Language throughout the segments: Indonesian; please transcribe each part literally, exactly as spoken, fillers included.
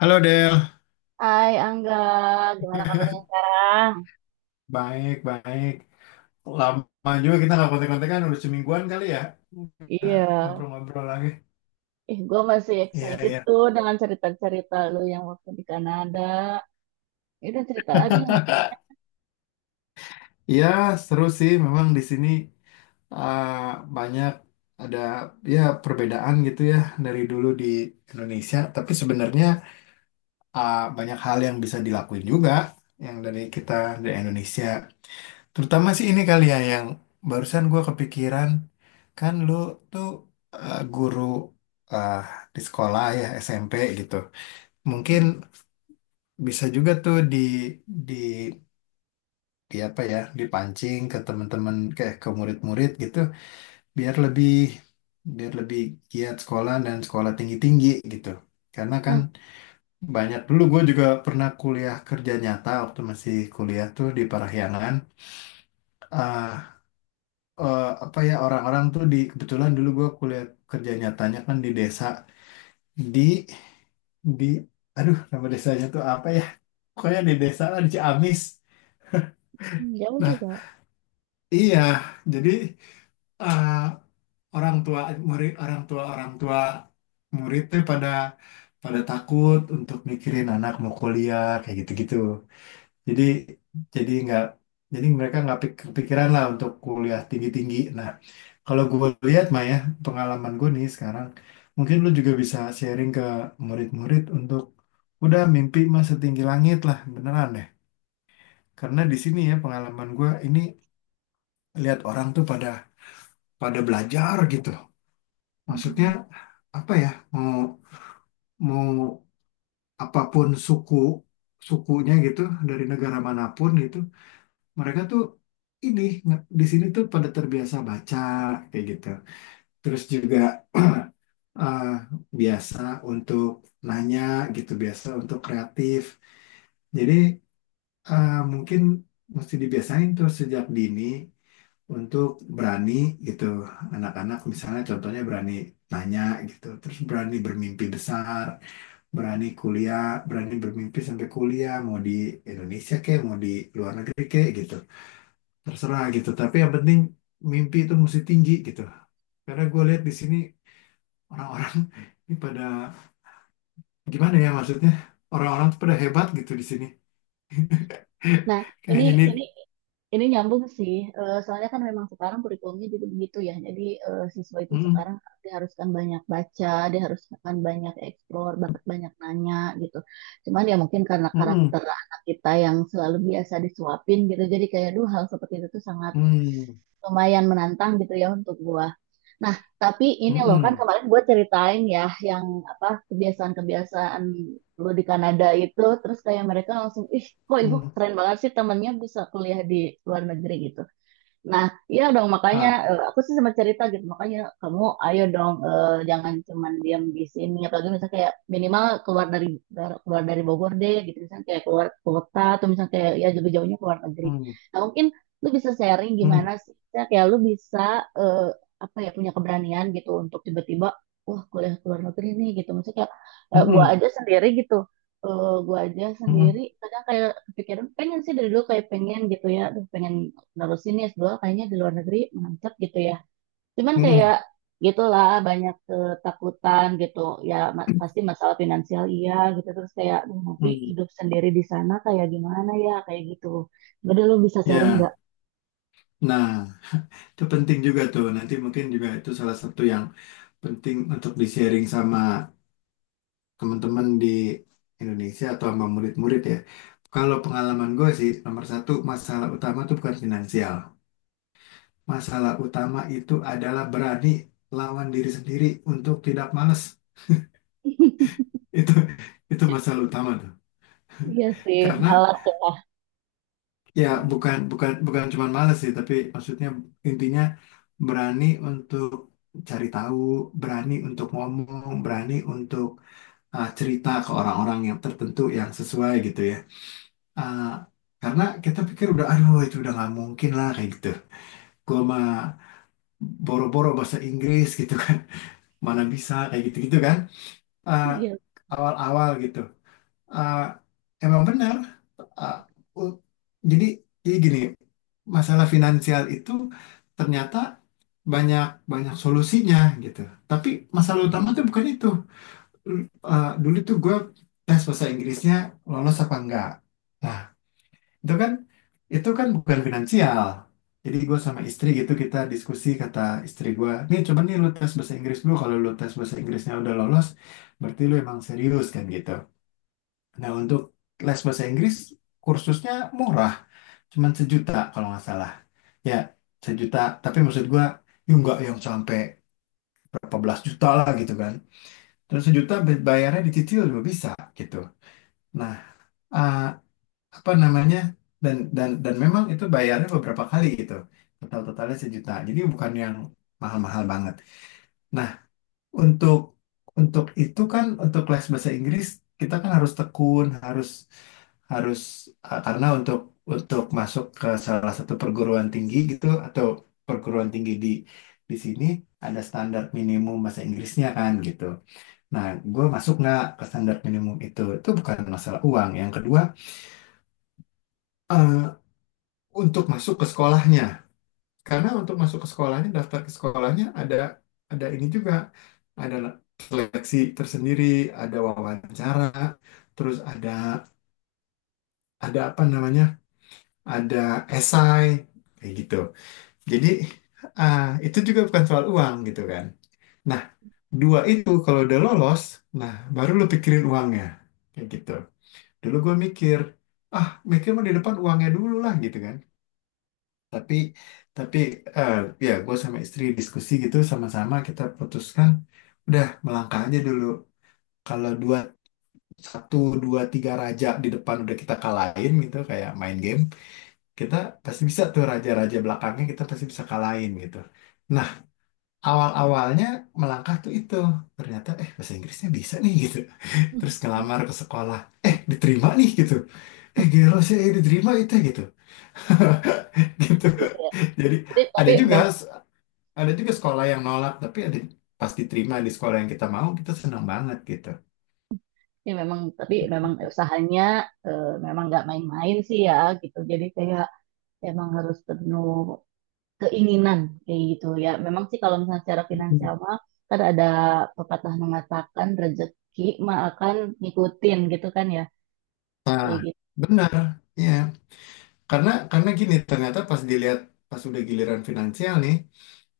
Halo, Del. Hai Angga, gimana kabarnya sekarang? Baik, baik. Lama juga kita nggak kontek-kontekan, udah semingguan kali ya. Kita Iya, ngobrol-ngobrol lagi. ih gue masih Iya, excited iya. tuh dengan cerita-cerita lu yang waktu di Kanada. Itu cerita lagi. Yang- Iya, seru sih. Memang di sini uh, banyak ada ya perbedaan gitu ya dari dulu di Indonesia. Tapi sebenarnya uh, banyak hal yang bisa dilakuin juga yang dari kita dari Indonesia. Terutama sih ini kali ya yang barusan gue kepikiran, kan lu tuh eh, guru, eh, di sekolah ya S M P gitu. Mungkin Mhm. bisa juga tuh di di di apa ya, dipancing ke teman-teman kayak ke murid-murid gitu, biar lebih biar lebih giat sekolah dan sekolah tinggi-tinggi gitu. Karena kan Nah, banyak, dulu gue juga pernah kuliah kerja nyata waktu masih kuliah tuh di Parahyangan. Eh, eh, apa ya, orang-orang tuh di, kebetulan dulu gue kuliah kerja nyatanya kan di desa, di di aduh nama desanya tuh apa ya, pokoknya di desa lah di Ciamis. hmm, jauh Nah, juga. iya, jadi eh, orang tua murid, orang tua orang tua murid tuh pada pada takut untuk mikirin anak mau kuliah kayak gitu-gitu. Jadi jadi nggak jadi mereka nggak pik- kepikiran lah untuk kuliah tinggi-tinggi. Nah, kalau gue lihat, Maya pengalaman gue nih sekarang, mungkin lu juga bisa sharing ke murid-murid untuk udah, mimpi mah setinggi langit lah, beneran deh. Karena di sini, ya pengalaman gue ini, lihat orang tuh pada pada belajar gitu. Maksudnya apa ya? Mau mau apapun suku sukunya gitu, dari negara manapun gitu, mereka tuh ini nge- di sini tuh pada terbiasa baca kayak gitu. Terus juga eh, biasa untuk nanya gitu, biasa untuk kreatif. Jadi eh, mungkin mesti dibiasain tuh sejak dini untuk berani gitu. Anak-anak misalnya, contohnya berani nanya gitu, terus berani bermimpi besar, berani kuliah, berani bermimpi sampai kuliah, mau di Indonesia kek, mau di luar negeri kek gitu. Terserah gitu, tapi yang penting mimpi itu mesti tinggi gitu. Karena gue lihat di sini, orang-orang ini pada, gimana ya, maksudnya orang-orang tuh pada hebat gitu di sini. Nah, ini Kayaknya ini. ini ini nyambung sih. Eh, soalnya kan memang sekarang kurikulumnya juga begitu ya. Jadi eh, siswa itu Mm, sekarang diharuskan banyak baca, diharuskan banyak eksplor, bahkan banyak nanya gitu. Cuman ya mungkin karena mm, karakter anak kita yang selalu biasa disuapin gitu. Jadi kayak duh hal seperti itu tuh sangat mm, lumayan menantang gitu ya untuk gua. Nah, tapi ini mm, loh kan mm, kemarin gua ceritain ya yang apa kebiasaan-kebiasaan lu di Kanada itu terus kayak mereka langsung ih kok ibu mm, keren banget sih temennya bisa kuliah di luar negeri gitu. Nah, iya dong makanya ah, eh, aku sih sempat cerita gitu makanya kamu ayo dong, eh, jangan cuman diam di sini, apalagi misalnya kayak minimal keluar dari dar- keluar dari Bogor deh gitu, misalnya kayak keluar kota atau misalnya kayak ya jauh-jauhnya keluar negeri. mm, Nah, mungkin lu bisa sharing mm, gimana sih. Misalnya kayak lu bisa, eh, apa ya, punya keberanian gitu untuk tiba-tiba wah kuliah ke luar negeri nih gitu, maksudnya kayak eh, gua mm, aja sendiri gitu, eh, gua aja sendiri mm, kadang kayak kepikiran pengen sih dari dulu kayak pengen gitu ya aduh pengen nerusin ya S dua kayaknya di luar negeri mantep gitu ya. Cuman mm, mm, kayak gitulah banyak ketakutan gitu. Ya ma- pasti masalah finansial iya gitu terus kayak "Duh, nanti mm. hidup sendiri di sana kayak gimana ya kayak gitu." Gede lu bisa sharing Ya, nggak? nah itu penting juga tuh, nanti mungkin juga itu salah satu yang penting untuk di sharing sama teman-teman di Indonesia atau sama murid-murid ya. Kalau pengalaman gue sih, nomor satu, masalah utama tuh bukan finansial. Masalah utama itu adalah berani lawan diri sendiri untuk tidak males. Itu itu masalah utama tuh. Iya sih, Karena malas ya. ya Iya, iya. bukan bukan bukan cuma males sih, tapi maksudnya, intinya berani untuk cari tahu, berani untuk ngomong, berani untuk uh, cerita ke orang-orang yang tertentu yang sesuai gitu ya. Uh, karena kita pikir udah, aduh itu udah nggak mungkin lah kayak gitu. Gua mah boro-boro bahasa Inggris gitu kan. Mana bisa kayak gitu-gitu kan, eh, Iya. awal-awal gitu. Eh, Emang benar. Eh, u- jadi, jadi gini, masalah finansial itu ternyata banyak banyak solusinya gitu. Tapi masalah utama tuh bukan itu. Lu- eh, dulu tuh gue tes bahasa Inggrisnya lolos apa enggak. Nah, itu kan itu kan bukan finansial. Jadi gue sama istri gitu kita diskusi, kata istri gue nih, coba nih lu tes bahasa Inggris dulu, kalau lu tes bahasa Inggrisnya udah lolos berarti lu emang serius kan gitu. Nah, untuk les bahasa Inggris, kursusnya murah, cuman sejuta kalau nggak salah, ya sejuta. Tapi maksud gue ya nggak yang sampai berapa belas juta lah gitu kan. Terus sejuta, bayarnya dicicil juga bisa gitu. Nah, eh, apa namanya, dan dan dan memang itu bayarnya beberapa kali gitu, total totalnya sejuta, jadi bukan yang mahal-mahal banget. Nah, untuk untuk itu kan, untuk les bahasa Inggris kita kan harus tekun, harus harus eh, karena untuk untuk masuk ke salah satu perguruan tinggi gitu, atau perguruan tinggi di di sini ada standar minimum bahasa Inggrisnya kan gitu. Nah, gue masuk nggak ke standar minimum itu? Itu bukan masalah uang. Yang kedua, eh, untuk masuk ke sekolahnya. Karena untuk masuk ke sekolahnya, daftar ke sekolahnya ada ada ini juga, ada seleksi tersendiri, ada wawancara, terus ada ada apa namanya, ada esai kayak gitu. Jadi ah, itu juga bukan soal uang gitu kan. Nah, dua itu kalau udah lolos, nah baru lu pikirin uangnya kayak gitu. Dulu gue mikir, ah mikir mah di depan uangnya dulu lah gitu kan. Tapi tapi eh, ya gue sama istri diskusi gitu, sama-sama kita putuskan udah melangkah aja dulu. Kalau dua satu dua tiga raja di depan udah kita kalahin gitu kayak main game, kita pasti bisa tuh raja-raja belakangnya kita pasti bisa kalahin gitu. Nah, awal-awalnya melangkah tuh itu, ternyata eh bahasa Inggrisnya bisa nih gitu, terus ngelamar ke sekolah, eh diterima nih gitu, eh gelo sih, eh, diterima itu gitu. Gitu, Iya, iya. jadi Jadi ada tapi juga memang ada juga sekolah yang nolak. Tapi ada, pas diterima di sekolah yang kita mau, kita senang banget gitu. ya memang tapi memang usahanya, eh, memang nggak main-main sih ya gitu. Jadi kayak emang harus penuh keinginan kayak gitu ya. Memang sih kalau misalnya secara finansial Mm. mah kan ada pepatah mengatakan rezeki mah akan ngikutin gitu kan ya. Nah, Kayak gitu. benar. Ya karena karena gini, ternyata pas dilihat, pas udah giliran finansial nih,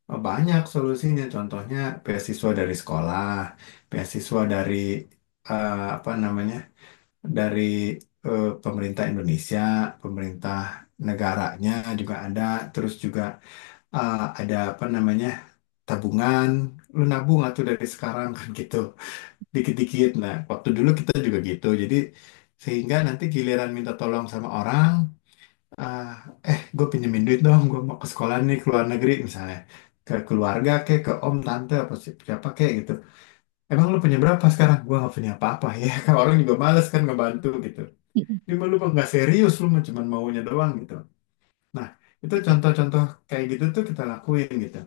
oh, banyak solusinya, contohnya beasiswa dari sekolah, beasiswa dari eh, apa namanya, dari eh, pemerintah Indonesia, pemerintah negaranya juga ada. Terus juga eh, ada apa namanya, tabungan, lu nabung atau dari sekarang, kan gitu, dikit-dikit. Nah, waktu dulu kita juga gitu. Jadi, sehingga nanti giliran minta tolong sama orang, ah, eh gue pinjemin duit dong, gue mau ke sekolah nih, ke luar negeri misalnya. Ke keluarga kek, ke om, tante, apa si- siapa kek gitu. Emang lu punya berapa sekarang? Gue gak punya apa-apa ya. Kalau orang juga males kan ngebantu gitu. Ini mah lu mah nggak serius, lu mah cuman maunya doang gitu. Nah, itu contoh-contoh kayak gitu tuh kita lakuin gitu.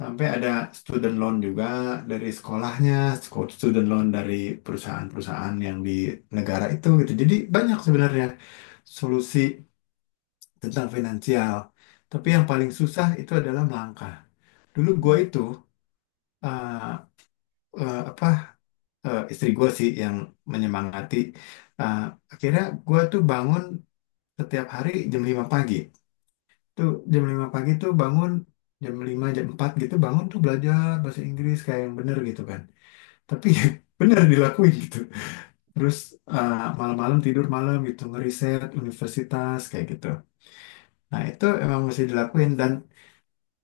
Sampai ada student loan juga dari sekolahnya, sco- student loan dari perusahaan-perusahaan yang di negara itu gitu. Jadi banyak sebenarnya solusi tentang finansial. Tapi yang paling susah itu adalah melangkah. Dulu gue Iya, itu eh, eh, apa, eh, istri gue sih yang menyemangati. Eh, Akhirnya gue tuh bangun setiap hari jam lima pagi. Tuh jam lima pagi tuh bangun, jam lima jam empat gitu bangun tuh, belajar bahasa Inggris kayak yang bener gitu kan. Tapi benar dilakuin gitu, terus eh, malam-malam tidur malam gitu ngeriset universitas kayak gitu. Nah itu emang mesti dilakuin, dan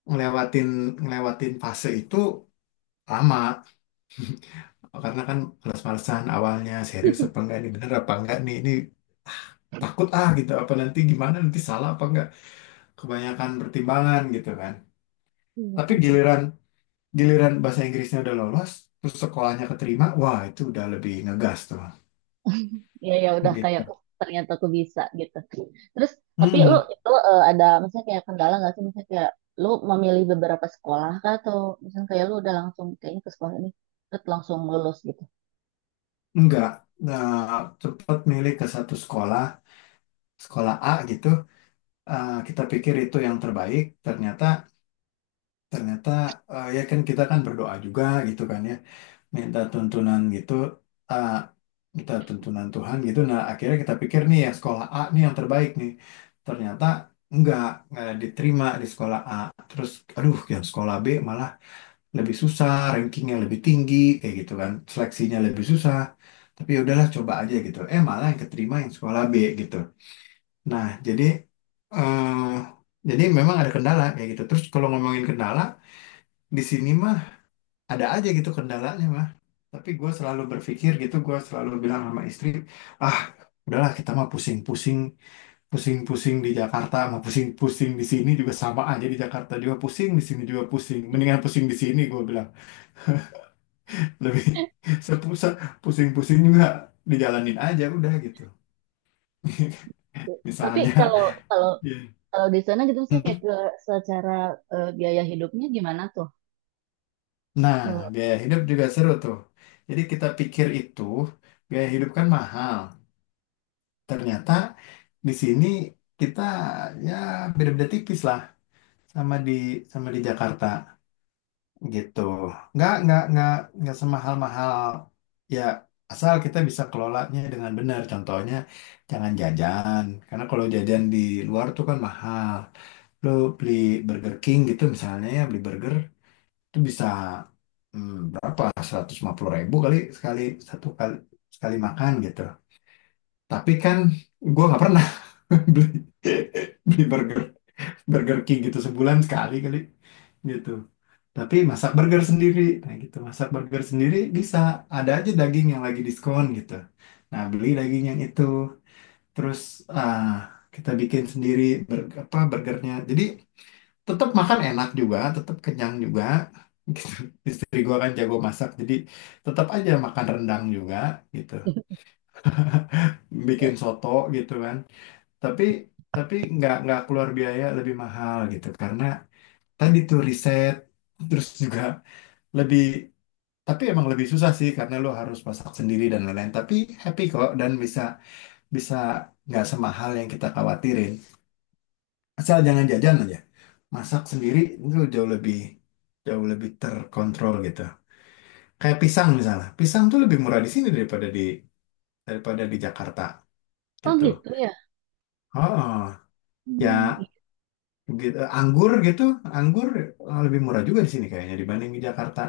ngelewatin ngelewatin fase itu lama, karena kan males-malesan awalnya, serius apa enggak ini, bener apa enggak nih ini, ah, takut ah gitu, apa nanti, gimana nanti, salah apa enggak, kebanyakan pertimbangan gitu kan. iya, Tapi pasti. giliran giliran bahasa Inggrisnya udah lolos, terus sekolahnya keterima, wah itu udah lebih ngegas tuh Ya ya udah kayak gitu. oh, ternyata aku bisa gitu. Terus tapi lu Hmm. itu eh, ada misalnya kayak kendala nggak sih, misalnya kayak lu memilih beberapa sekolah kah, atau misalnya kayak lu udah langsung kayaknya ke sekolah ini terus langsung lulus gitu. Enggak, nah, cepat milih ke satu sekolah, sekolah A gitu. Eh, kita pikir itu yang terbaik, ternyata ternyata eh, ya kan kita kan berdoa juga gitu kan ya, minta tuntunan gitu, eh, minta tuntunan Tuhan gitu. Nah, akhirnya kita pikir nih ya sekolah A nih yang terbaik nih. Ternyata enggak, enggak diterima di sekolah A. Terus aduh, yang sekolah B malah lebih susah, rankingnya lebih tinggi, kayak gitu kan, seleksinya lebih susah. Tapi ya udahlah coba aja gitu. Eh malah yang keterima yang sekolah B gitu. Nah jadi, eh jadi memang ada kendala kayak gitu. Terus kalau ngomongin kendala di sini mah ada aja gitu kendalanya mah. Tapi gue selalu berpikir gitu, gue selalu bilang sama istri, ah udahlah kita mah pusing-pusing, pusing-pusing di Jakarta, mau pusing-pusing di sini juga sama aja, di Jakarta juga pusing, di sini juga pusing. Mendingan pusing di sini gue bilang. Lebih sepusat, pusing-pusing juga dijalanin aja udah gitu. Tapi Misalnya. kalau kalau Iya. kalau di sana gitu misalnya kayak ke secara eh, biaya hidupnya gimana tuh? Nah biaya hidup juga seru tuh, jadi kita pikir itu biaya hidup kan mahal, ternyata di sini kita ya beda-beda tipis lah sama di sama di Jakarta gitu. Nggak nggak nggak nggak semahal-mahal, ya asal kita bisa kelolanya dengan benar. Contohnya jangan jajan, karena kalau jajan di luar tuh kan mahal. Lo beli Burger King gitu misalnya, ya beli burger itu bisa hmm, berapa, seratus lima puluh ribu kali sekali satu kali sekali makan gitu. Tapi kan gue nggak pernah beli, beli burger Burger King gitu sebulan sekali kali gitu. Tapi masak burger sendiri. Nah gitu, masak burger sendiri bisa. Ada aja daging yang lagi diskon gitu. Nah beli daging yang itu. Terus ah, kita bikin sendiri ber- apa burgernya. Jadi tetap makan enak juga, tetap kenyang juga. Gitu. Istri gua kan jago masak, jadi tetap aja makan rendang juga gitu. Eh, Bikin soto gitu kan. Tapi tapi nggak nggak keluar biaya lebih mahal gitu, karena tadi tuh riset, terus juga lebih. Tapi emang lebih susah sih karena lo harus masak sendiri dan lain-lain. Tapi happy kok, dan bisa, bisa nggak semahal yang kita khawatirin. Asal jangan jajan aja. Masak sendiri itu jauh lebih, jauh lebih terkontrol gitu. Kayak pisang misalnya. Pisang tuh lebih murah di sini daripada di, daripada di Jakarta oh gitu. gitu ya. Oh, Hmm, ya iya, gitu. Anggur gitu, anggur eh, lebih murah juga di sini kayaknya dibanding di Jakarta.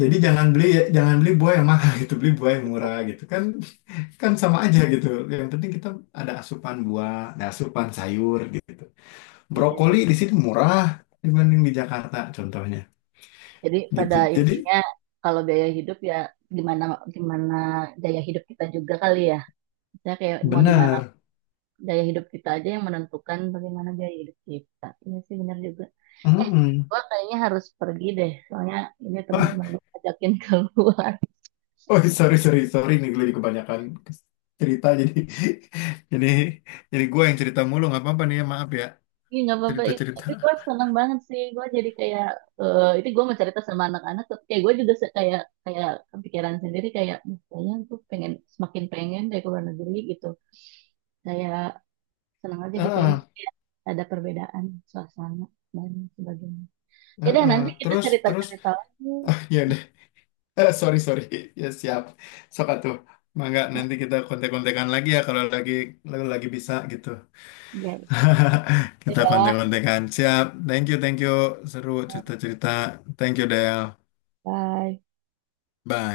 Jadi jangan beli jangan beli buah yang mahal, gitu, beli buah yang murah gitu kan, kan sama aja gitu. Yang penting kita ada asupan buah, ada asupan sayur gitu. iya, Brokoli iya. di sini murah dibanding di Jakarta contohnya Jadi gitu. pada Jadi intinya kalau gaya hidup ya gimana gimana gaya hidup kita juga kali ya. Kita kayak mau di mana benar. gaya hidup kita aja yang menentukan bagaimana gaya hidup kita. Iya sih benar juga. Eh, Mm-mm. gua kayaknya harus pergi deh. Soalnya ini Wah, teman-teman gue ajakin keluar. oh sorry sorry sorry nih, gue jadi kebanyakan cerita, jadi jadi jadi gue yang cerita mulu, nggak apa-apa nih ya, maaf ya, Iya nggak apa-apa. cerita Itu- cerita. Tapi gue seneng banget sih. Gue jadi kayak eh itu gue mau cerita sama anak-anak. Tapi kayak gue juga se- kayak kayak kepikiran sendiri kayak "Duh, kayaknya tuh pengen semakin pengen dari luar negeri gitu." Kayak seneng aja gitu ya Heeh, maksudnya ada perbedaan suasana dan sebagainya. Ya deh heeh. nanti kita Terus Terus cerita-cerita lagi. ya deh. Eh, sorry sorry ya, siap, sok tuh. Mangga nanti kita kontek-kontekan lagi ya, kalau lagi, kalau lagi bisa gitu. Ya Kita itu ya. konten kontekan, siap. Thank you, thank you. Seru cerita-cerita. Thank you, Del. Bye. Bye.